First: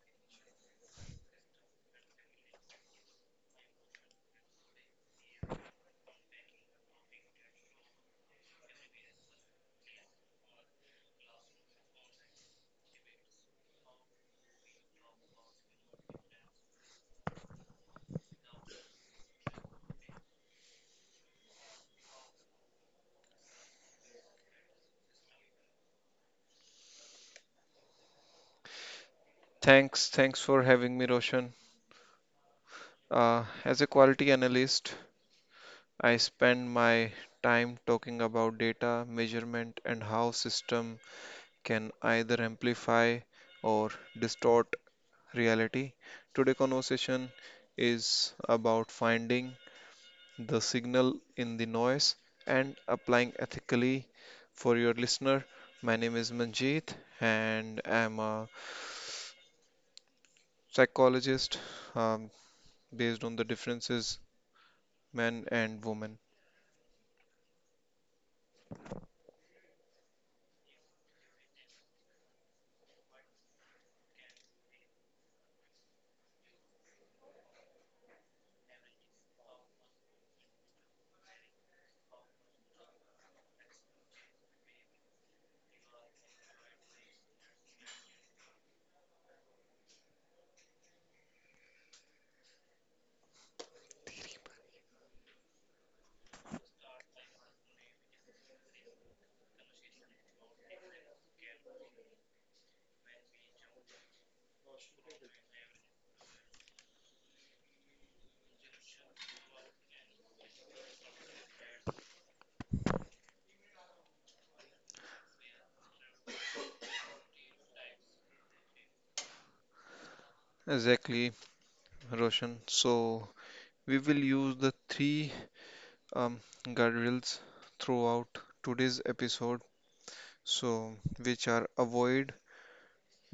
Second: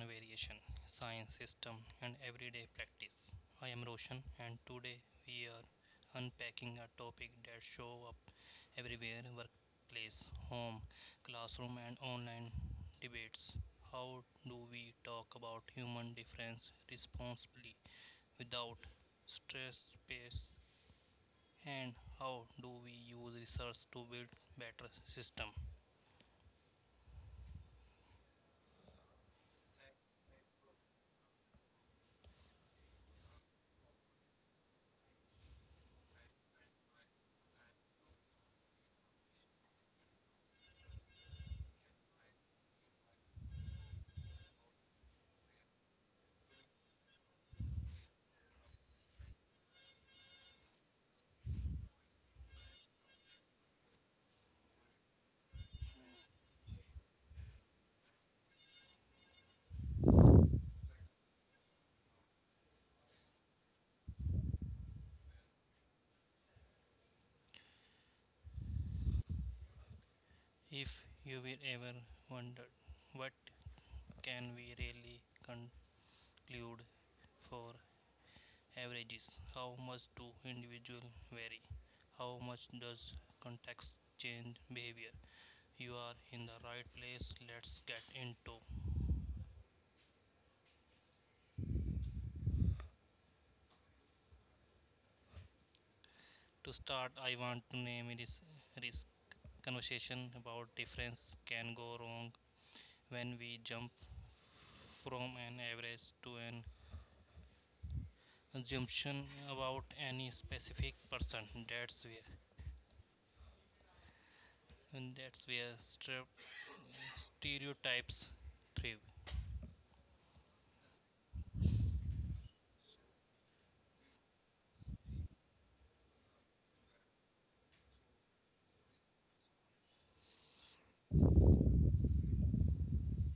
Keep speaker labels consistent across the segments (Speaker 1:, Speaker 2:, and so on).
Speaker 1: Variation, Science, System, and Everyday Practice. I am Roshan, and today we are unpacking a topic that shows up everywhere workplace, home, classroom, and online debates. How do we talk about human difference responsibly without stress space? And how do we use research to build better system?
Speaker 2: Thanks, for having me, Roshan. As a quality analyst, I spend my time talking about data, measurement, and how system can either amplify or distort reality. Today conversation is about finding the signal in the noise and applying ethically for your listener. My name is Manjeet and I'm a psychologist um, based on the differences men and women.
Speaker 1: If you will ever wonder what can we really conclude for averages? How much do individuals vary? How much does context change behavior? You are in the right place. Let's get into. To start, I want to name this conversation about difference can go wrong when we jump from an average to an assumption about any specific person. That's where and that's where stereotypes thrive.
Speaker 2: Exactly, Roshan. So we will use the three um, guardrails throughout today's episode. So which are avoid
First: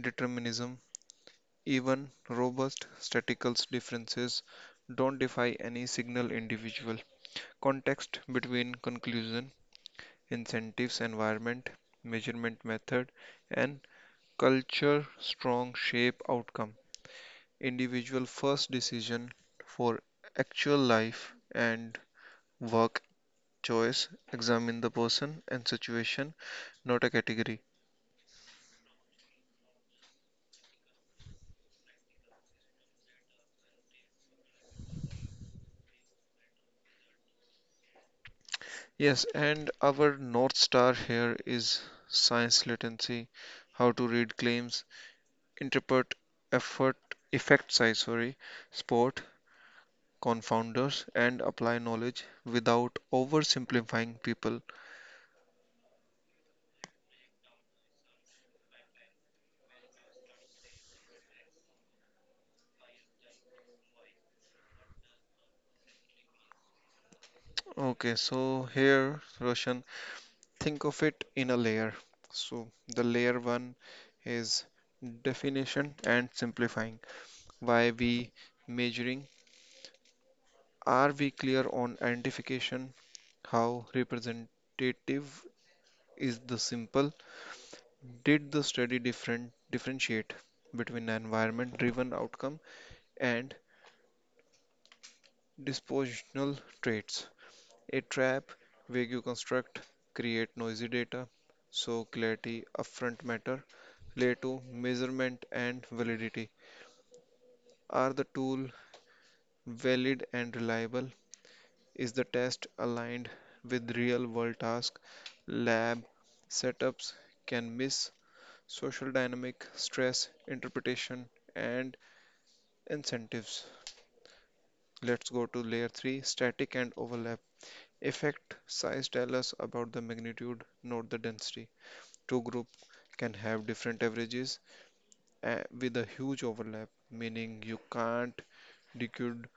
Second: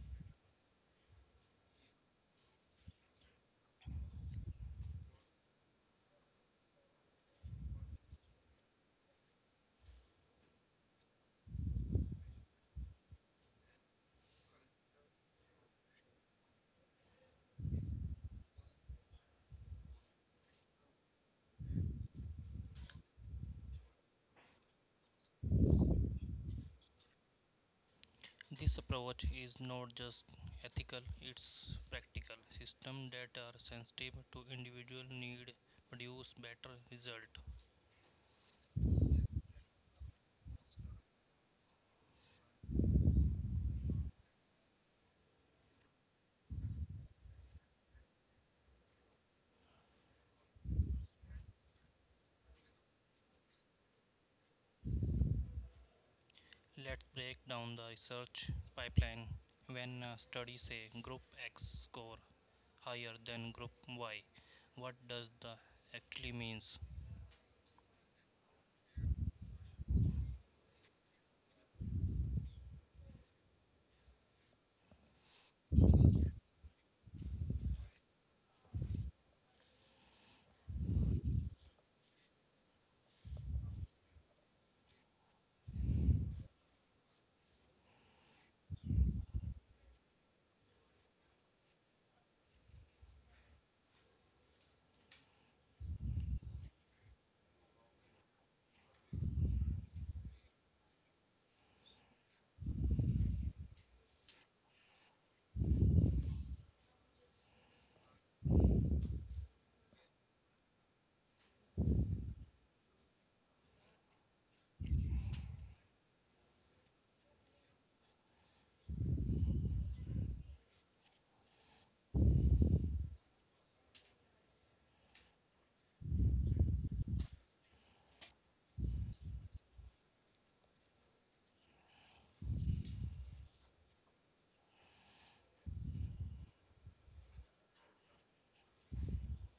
Speaker 2: determinism, even robust statistical differences don't defy any single individual. Context between conclusion, incentives, environment, measurement method, and culture strong shape outcome. Individual first decision for actual life and work choice examine the person and situation, not a category.
Speaker 1: This approach is not just ethical, it's practical. Systems that are sensitive to individual need produce better results.
Speaker 2: Yes, and our north star here is science literacy, how to read claims, interpret effort effect size, sorry, sport confounders, and apply knowledge without oversimplifying people.
Speaker 1: Let's break down the research pipeline. When a study says group X score higher than group Y, what does that actually means?
Speaker 2: Okay, so here, Roshan, think of it in a layer. So the layer one is definition and simplifying. Why we measuring? Are we clear on identification? How representative is the simple? Did the study differentiate between environment-driven outcome and dispositional traits? A trap, vague construct, create noisy data, so clarity upfront matter. Plato, measurement and validity. Are the tool valid and reliable? Is the test aligned with real world tasks? Lab setups can miss social dynamic, stress, interpretation, and incentives. Let's go to layer 3, static and overlap. Effect size tell us about the magnitude, not the density. Two groups can have different averages with a huge overlap, meaning you can't decode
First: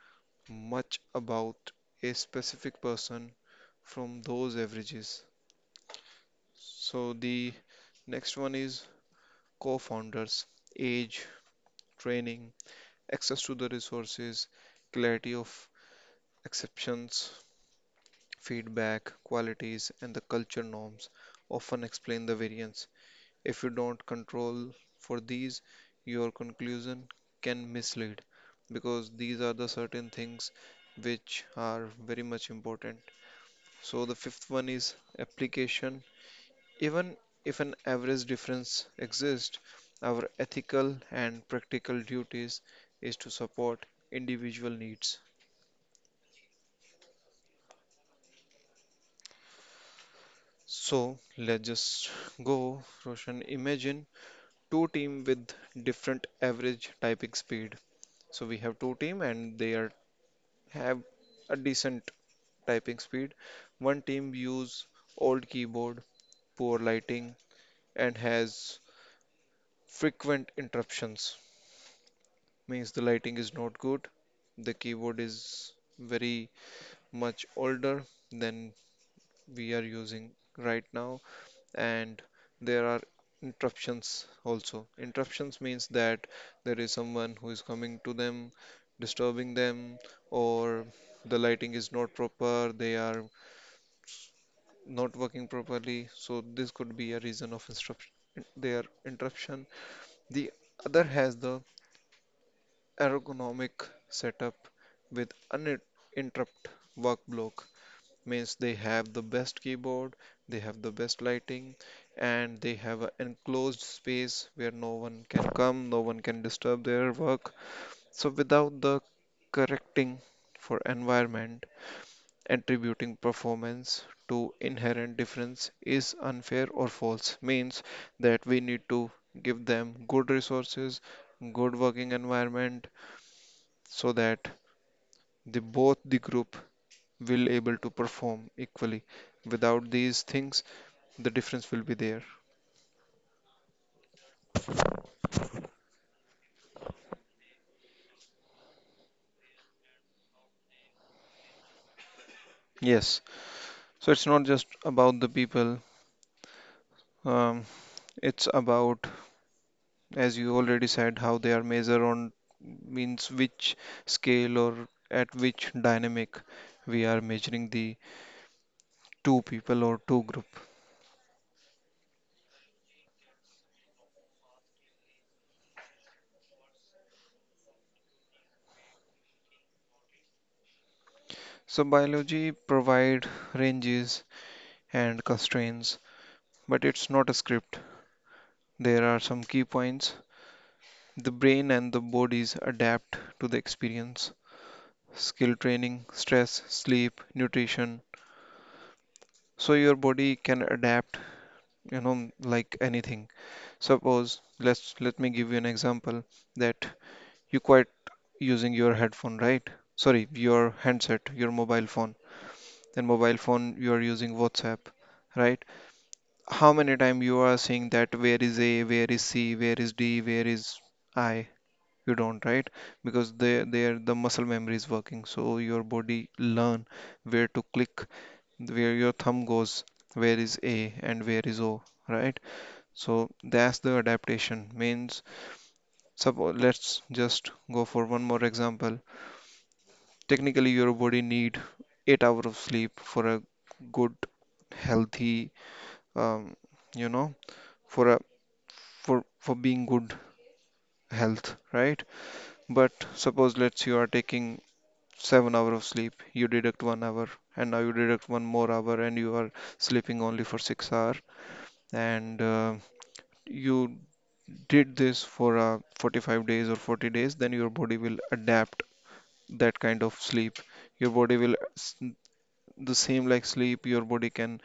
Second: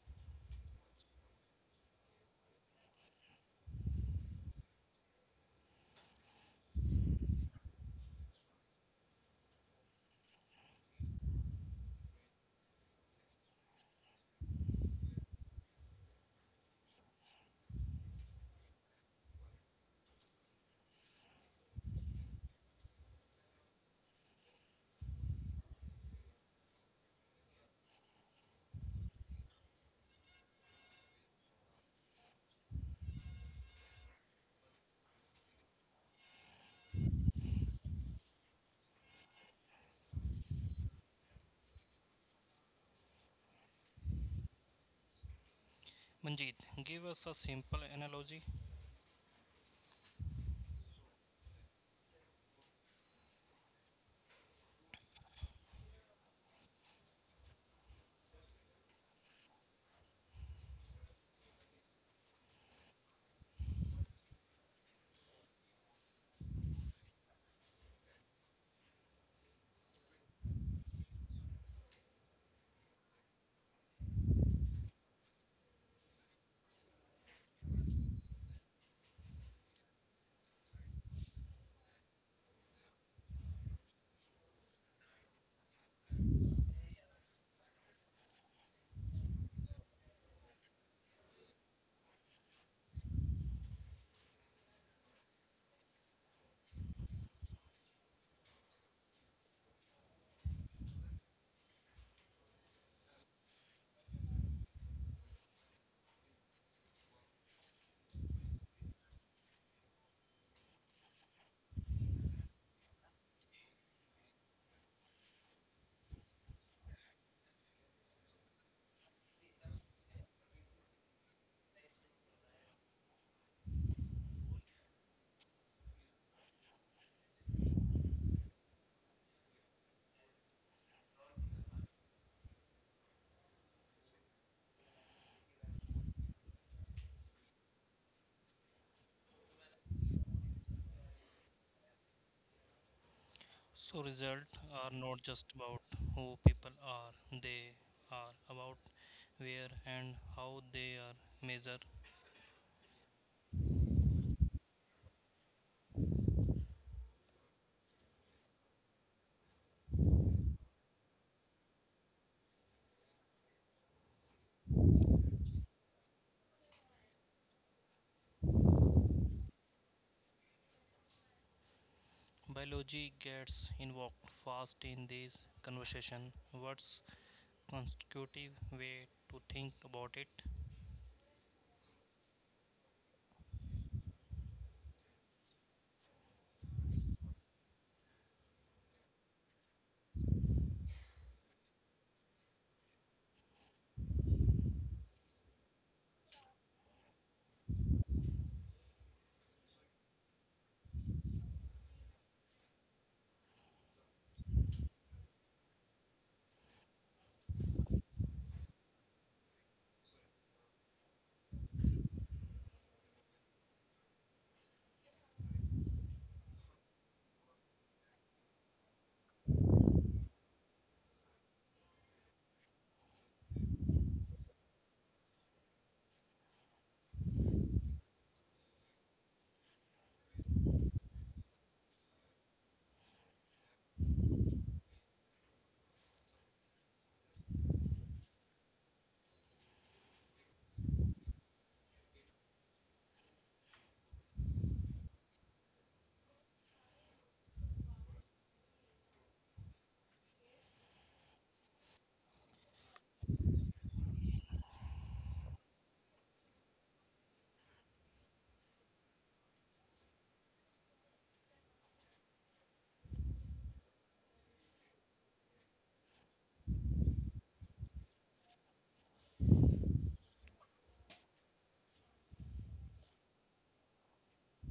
Speaker 2: much about a specific person from those averages. So the next one is co-founders, age, training, access to the resources, clarity of exceptions, feedback, qualities, and the culture norms often explain the variance. If you don't control for these, your conclusion can mislead because these are the certain things which are very much important. So the fifth one is application. Even if an average difference exists, our ethical and practical duties is to support individual needs.
Speaker 1: Manjit, give us a simple analogy.
Speaker 2: So let's just go, Roshan. Imagine two team with different average typing speed. So we have two team and they are have a decent typing speed. One team use old keyboard, poor lighting, and has frequent interruptions. Means the lighting is not good, the keyboard is very much older than we are using right now, and there are interruptions also. Interruptions means that there is someone who is coming to them, disturbing them, or the lighting is not proper, they are not working properly, so this could be a reason of their interruption. The other has the ergonomic setup with uninterrupted work block, means they have the best keyboard, they have the best lighting, and they have an enclosed space where no one can come, no one can disturb their work. So without the correcting for environment, attributing performance to inherent difference is unfair or false, means that we need to give them good resources, good working environment so that the both the group will able to perform equally. Without these things the difference will be there.
Speaker 1: So results are not just about who people are, they are about where and how they are measured.
Speaker 2: Yes, so it's not just about the people, um, it's about, as you already said, how they are measured on, means which scale or at which dynamic we are measuring the two people or two group.
Speaker 1: Biology gets invoked fast in this conversation. What's constructive way to think about it?
Speaker 2: So biology provide ranges and constraints, but it's not a script. There are some key points. The brain and the bodies adapt to the experience. Skill training, stress, sleep, nutrition. So your body can adapt, you know, like anything. Suppose let me give you an example that you quit using your headphone, right? Sorry, your handset, your mobile phone. Then mobile phone you are using WhatsApp, right? How many time you are seeing that where is A, where is C, where is D, where is I? You don't, right? Because they there the muscle memory is working, so your body learn where to click, where your thumb goes, where is A and where is O, right? So that's the adaptation, means suppose let's just go for one more example. Technically your body need 8 hours of sleep for a good healthy, um, you know, for a for for being good health, right? But suppose let's you are taking 7 hours of sleep, you deduct 1 hour and now you deduct 1 more hour and you are sleeping only for 6 hours, and you did this for 45 days or 40 days, then your body will adapt that kind of sleep. Your body will, the same like sleep, your body can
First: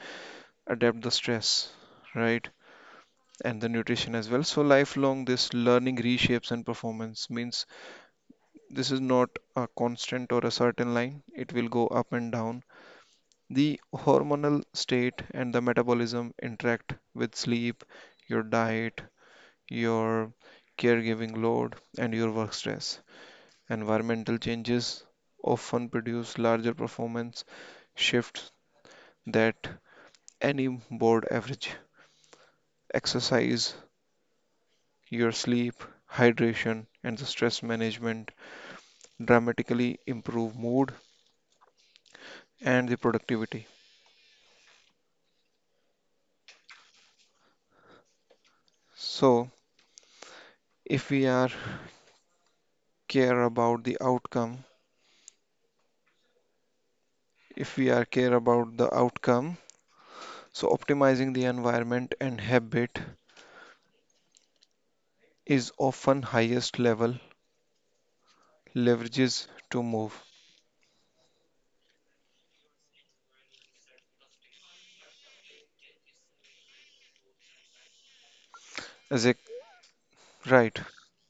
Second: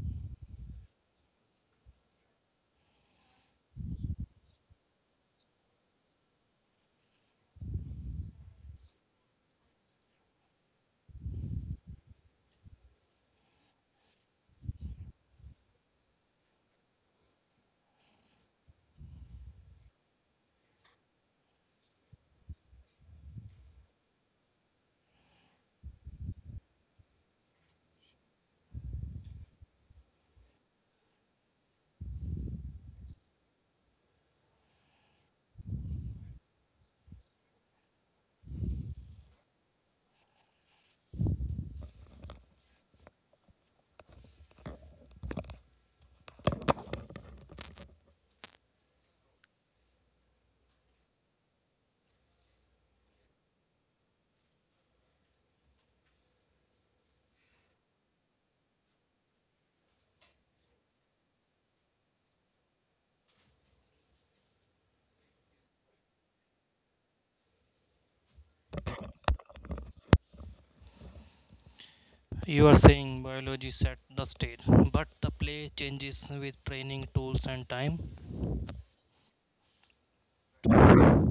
Speaker 2: adapt the stress, right? And the nutrition as well. So lifelong this learning reshapes and performance, means this is not a constant or a certain line, it will go up and down. The hormonal state and the metabolism interact with sleep, your diet, your caregiving load, and your work stress. Environmental changes often produce larger performance shifts than any board average. Exercise, your sleep, hydration, and the stress management dramatically improve mood and the productivity. So, if we are care about the outcome, if we are care about the outcome. So optimizing the environment and habit is often highest level leverages to move.
Speaker 1: You are saying biology set the stage, but the play changes with training tools and time.
Speaker 2: As a right?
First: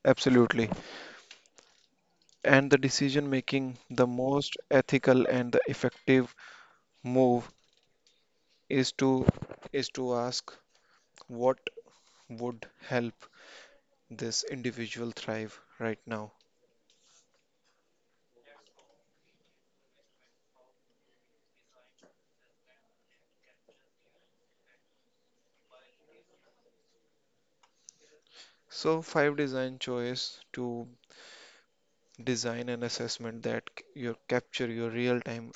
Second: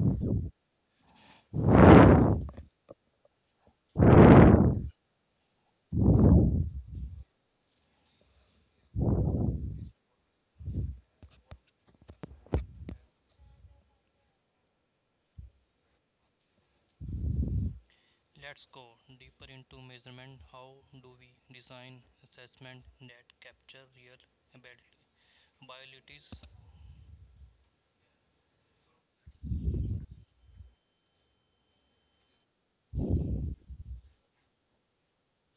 Speaker 2: Absolutely. And the decision making, the most ethical and the effective move is to ask what would help this individual thrive right now.
Speaker 1: Let's go deeper into measurement. How do we design assessment that capture real abilities.
Speaker 2: So five design choice to design an assessment that you capture your real time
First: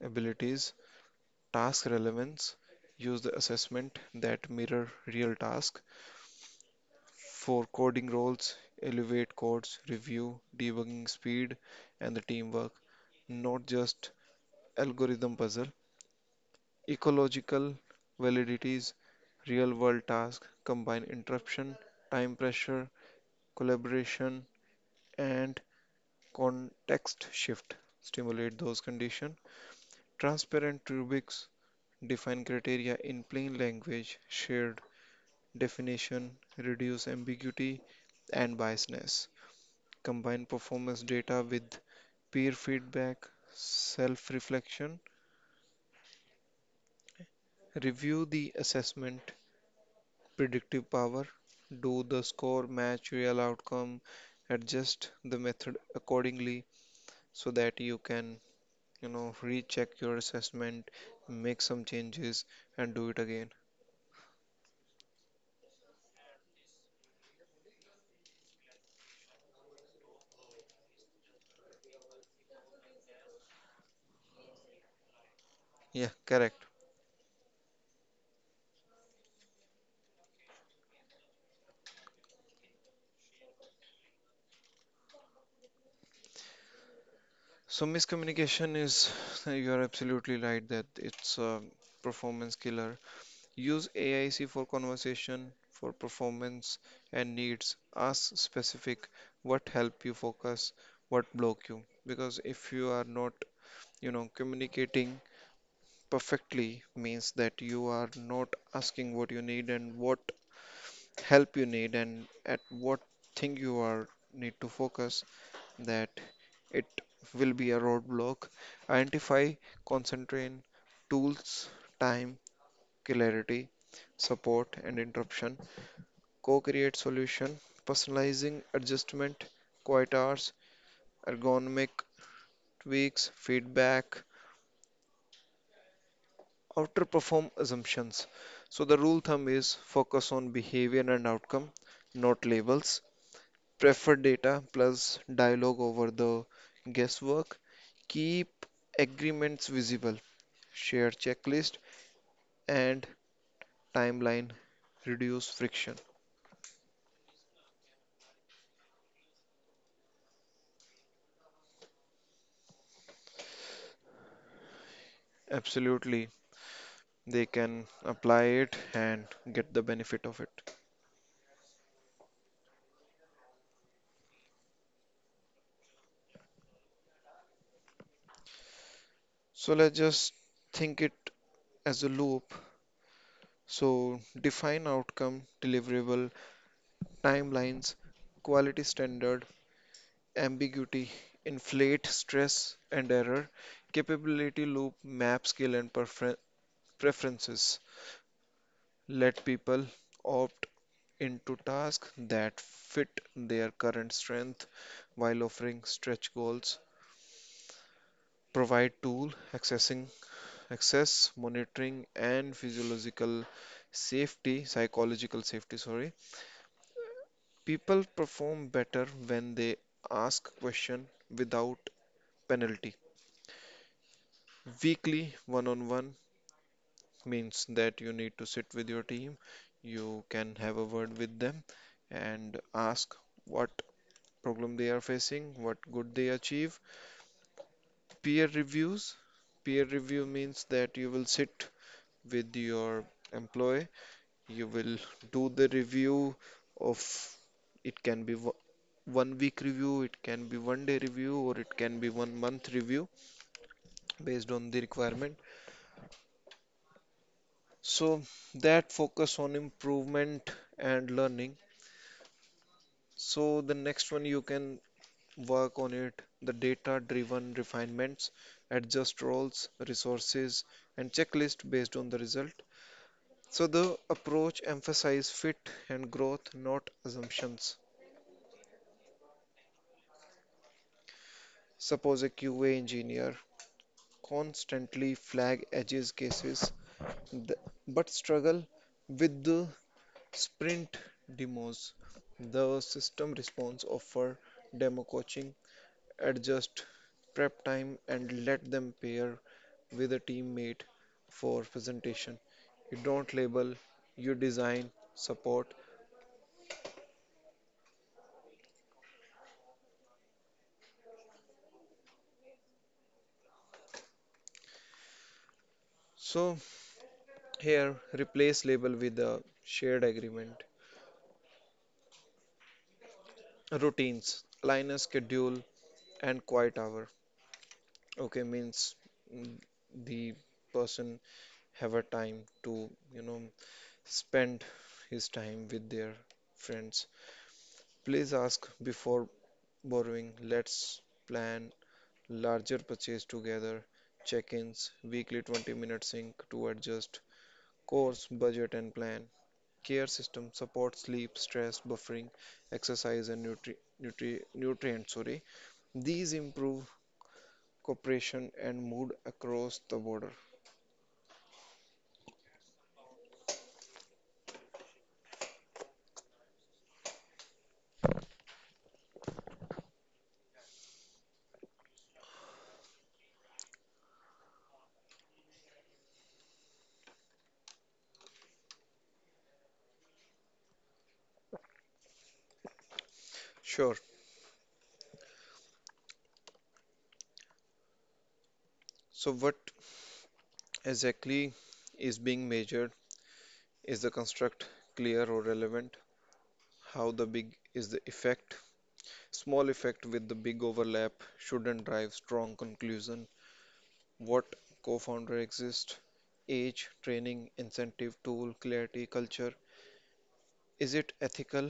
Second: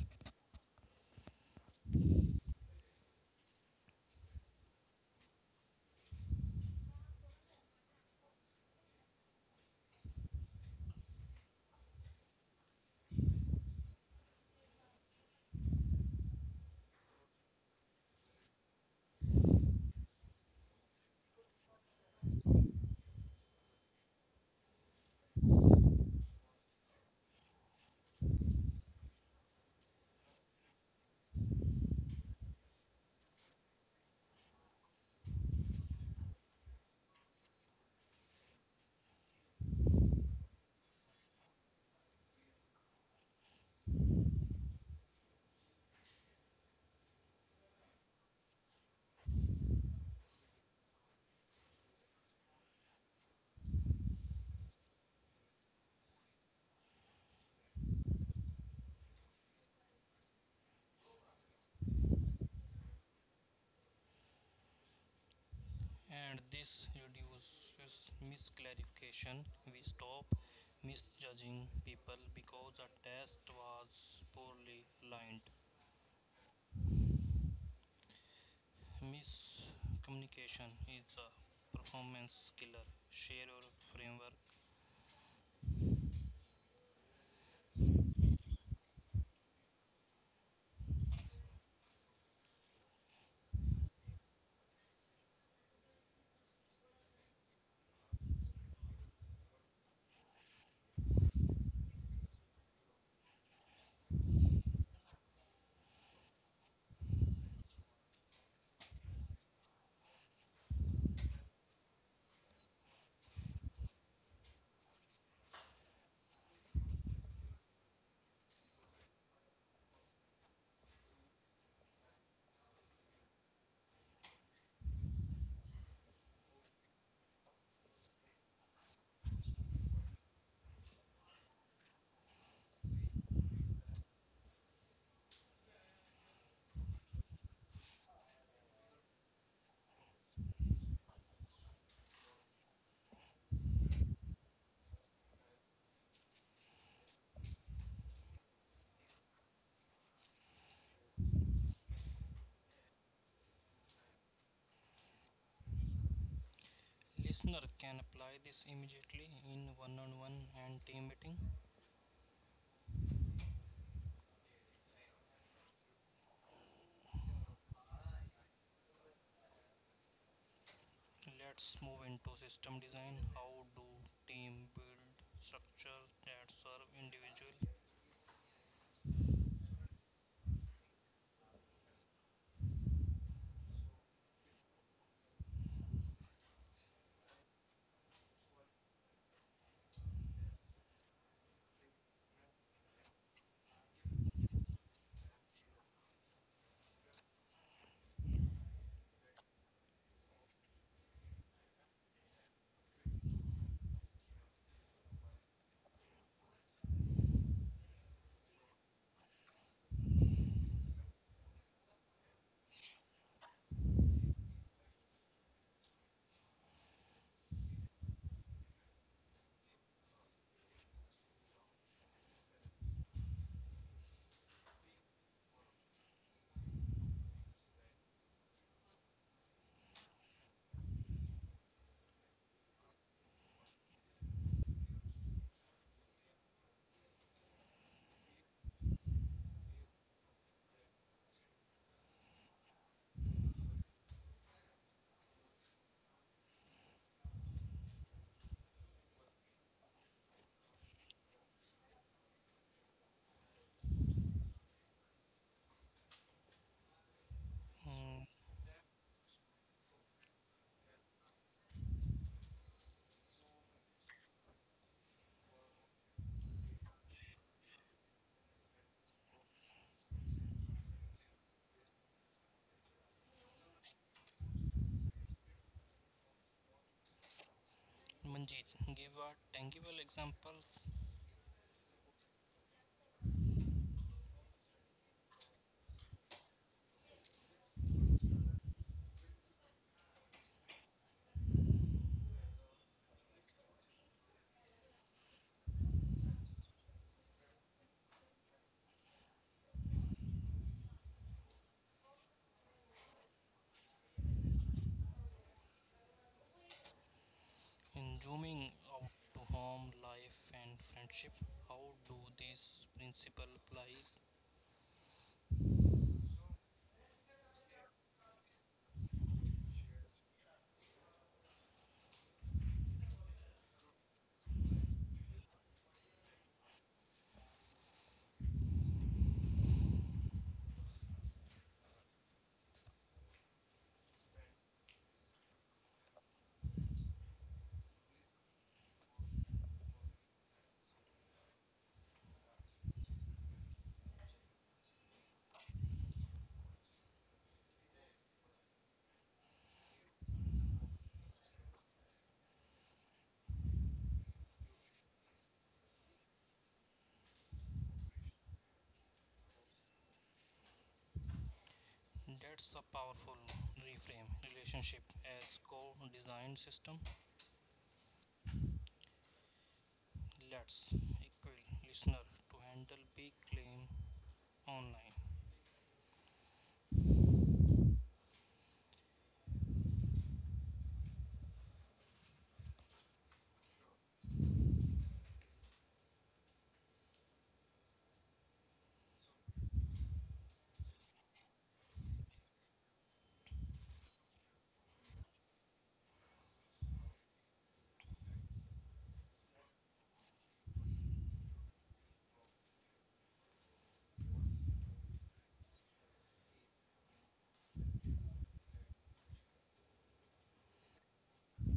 Speaker 2: abilities. Task relevance, use the assessment that mirror real task. For coding roles, elevate codes, review, debugging speed, and the teamwork, not just algorithm puzzle. Ecological validities, real world task combine interruption, time pressure, collaboration, and context shift. Stimulate those conditions. Transparent rubrics, define criteria in plain language, share definition, reduce ambiguity and biasness, combine performance data with peer feedback, self reflection, review the assessment, predictive power, do the score match real outcome, adjust the method accordingly so that you can, you know, recheck your assessment, make some changes, and do it again.
Speaker 1: And this reduces misclarification. We stop misjudging people because a test was poorly lined.
Speaker 2: Yeah, correct.
Speaker 1: Miscommunication is a performance killer. Share your framework.
Speaker 2: So miscommunication is you are absolutely right that it's a performance killer. Use AIC for conversation, for performance and needs. Ask specific, what help you focus, what block you. Because if you are not, you know, communicating perfectly, means that you are not asking what you need and what help you need and at what thing you are need to focus, that it will be a roadblock. Identify, concentrate, tools, time, clarity, support and interruption, co-create solution, personalizing adjustment, quiet hours, ergonomic tweaks, feedback, outperform assumptions. So the rule thumb is focus on behavior and outcome, not labels. Prefer data plus dialogue over the guesswork. Keep agreements visible. Share checklist and timeline. Reduce friction.
Speaker 1: Listener can apply this immediately in one on one and team meeting.
Speaker 2: Absolutely, they can apply it and get the benefit of it.
Speaker 1: Let's move into system design. How do team build structure that serve individual?
Speaker 2: So let's just think it as a loop. So define outcome, deliverable, timelines, quality standard, ambiguity, inflate, stress and error, capability loop, map skill and preferences. Let people opt into tasks that fit their current strength while offering stretch goals. Provide tool accessing access monitoring and physiological safety psychological safety, sorry. People perform better when they ask question without penalty. Weekly one-on-one means that you need to sit with your team, you can have a word with them and ask what problem they are facing, what good they achieve. Peer reviews, peer review means that you will sit with your employee. You will do the review of, it can be 1 week review, it can be 1 day review, or it can be 1 month review based on the requirement. So
Speaker 1: Mm.
Speaker 2: that focus on improvement and learning. So the next one you can work on it, the data driven refinements, adjust roles, resources, and checklist based on the result. So the approach emphasize fit and growth, not assumptions.
Speaker 1: Manjeet, give a tangible examples
Speaker 2: Suppose a QA engineer constantly flag edge cases th- but struggle with the sprint demos. The system response offer demo coaching, adjust prep time and let them pair with a teammate for presentation. You don't label, you design support.
Speaker 1: in zooming out to home, life, and friendship. How do these principles apply?
Speaker 2: So here replace label with a shared agreement. Routines, align a schedule and quiet hour. Okay, means mm, the person have a time to, you know, spend his time with their friends. Please ask before borrowing. Let's plan larger purchase together, check-ins, weekly 20-minute sync to adjust course, budget and plan. Care system support sleep, stress, buffering, exercise and nutrients, sorry. These improve cooperation and mood across the border.
Speaker 1: That's a powerful reframe relationship as co design system. Let's equip listener to handle big claim online.
Speaker 2: Sure. So, what exactly is being measured? Is the construct clear or relevant? How the big is the effect? Small effect with the big overlap shouldn't drive strong conclusion. What co-founder exists? Age, training, incentive, tool, clarity, culture. Is it ethical?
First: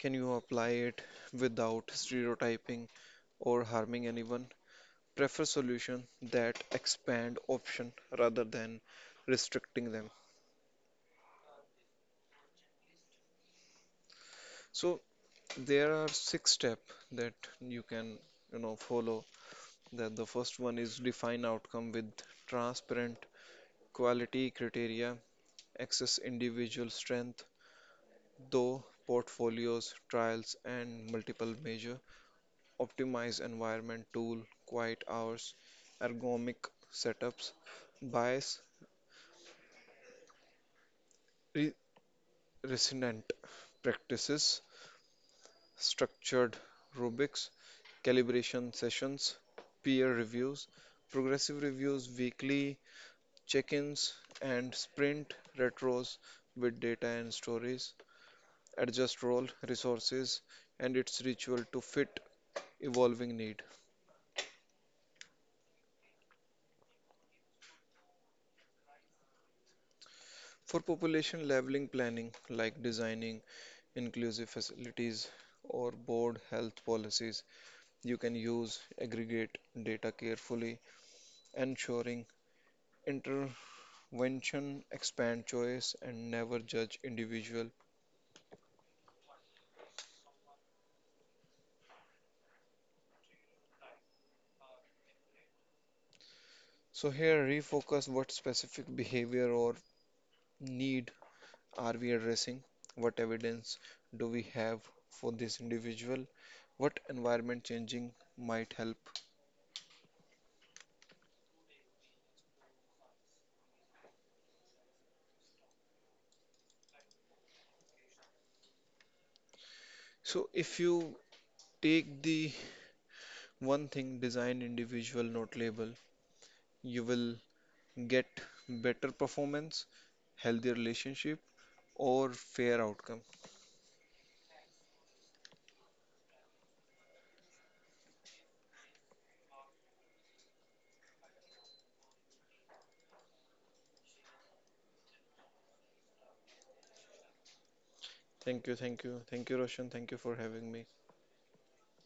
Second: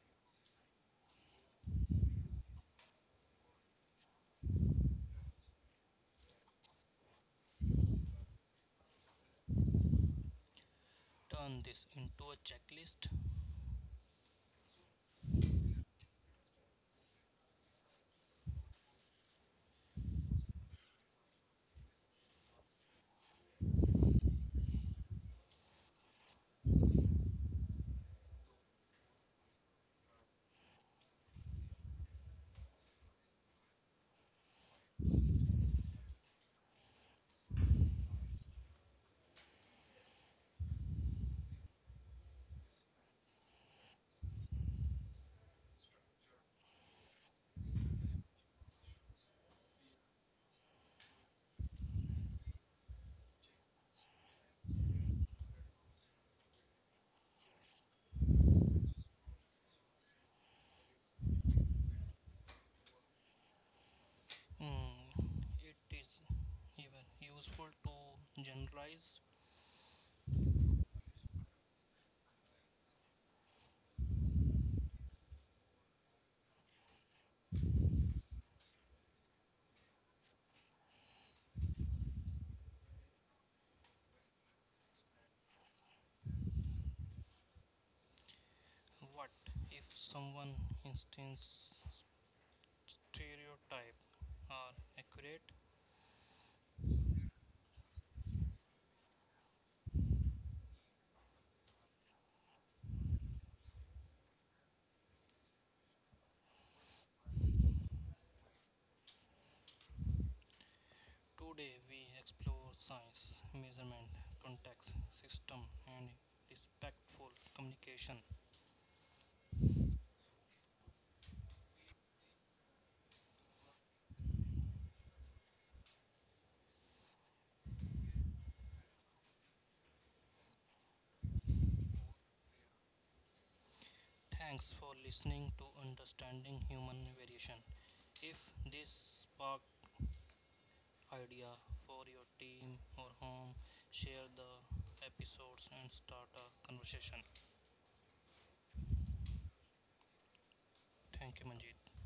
Speaker 2: Can you apply it without stereotyping or harming anyone? Prefer solution that expand option rather than restricting them.
Speaker 1: Turn this into a checklist.
Speaker 2: So there are 6 steps that you can, you know, follow. That the first one is define outcome with transparent quality criteria, access individual strength, though portfolios, trials, and multiple measure, optimize environment tool, quiet hours, ergonomic setups, bias re- resonant practices, structured rubrics, calibration sessions, peer reviews, progressive reviews, weekly check ins, and sprint retros with data and stories. Adjust role, resources, and its ritual to fit evolving need.
Speaker 1: Mm, it is even useful to generalize
Speaker 2: For population leveling planning, like designing inclusive facilities or board health policies, you can use aggregate data carefully, ensuring intervention, expand choice, and never judge individual.
Speaker 1: what if someone instance stereotype are accurate.
Speaker 2: So here refocus, what specific behavior or need are we addressing? What evidence do we have for this individual? What environment changing might help?
Speaker 1: Today we explore science, measurement, context, system, and respectful communication.
Speaker 2: So if you take the one thing design individual note label, you will get better performance, healthier relationship or fair outcome.
Speaker 1: Thanks for listening to Understanding Human Variation. If this sparked idea for your team or home, share the episodes and start a conversation.
Speaker 2: Thank you. Thank you, Roshan, thank you for having me.
Speaker 1: Thank you, Manjeet.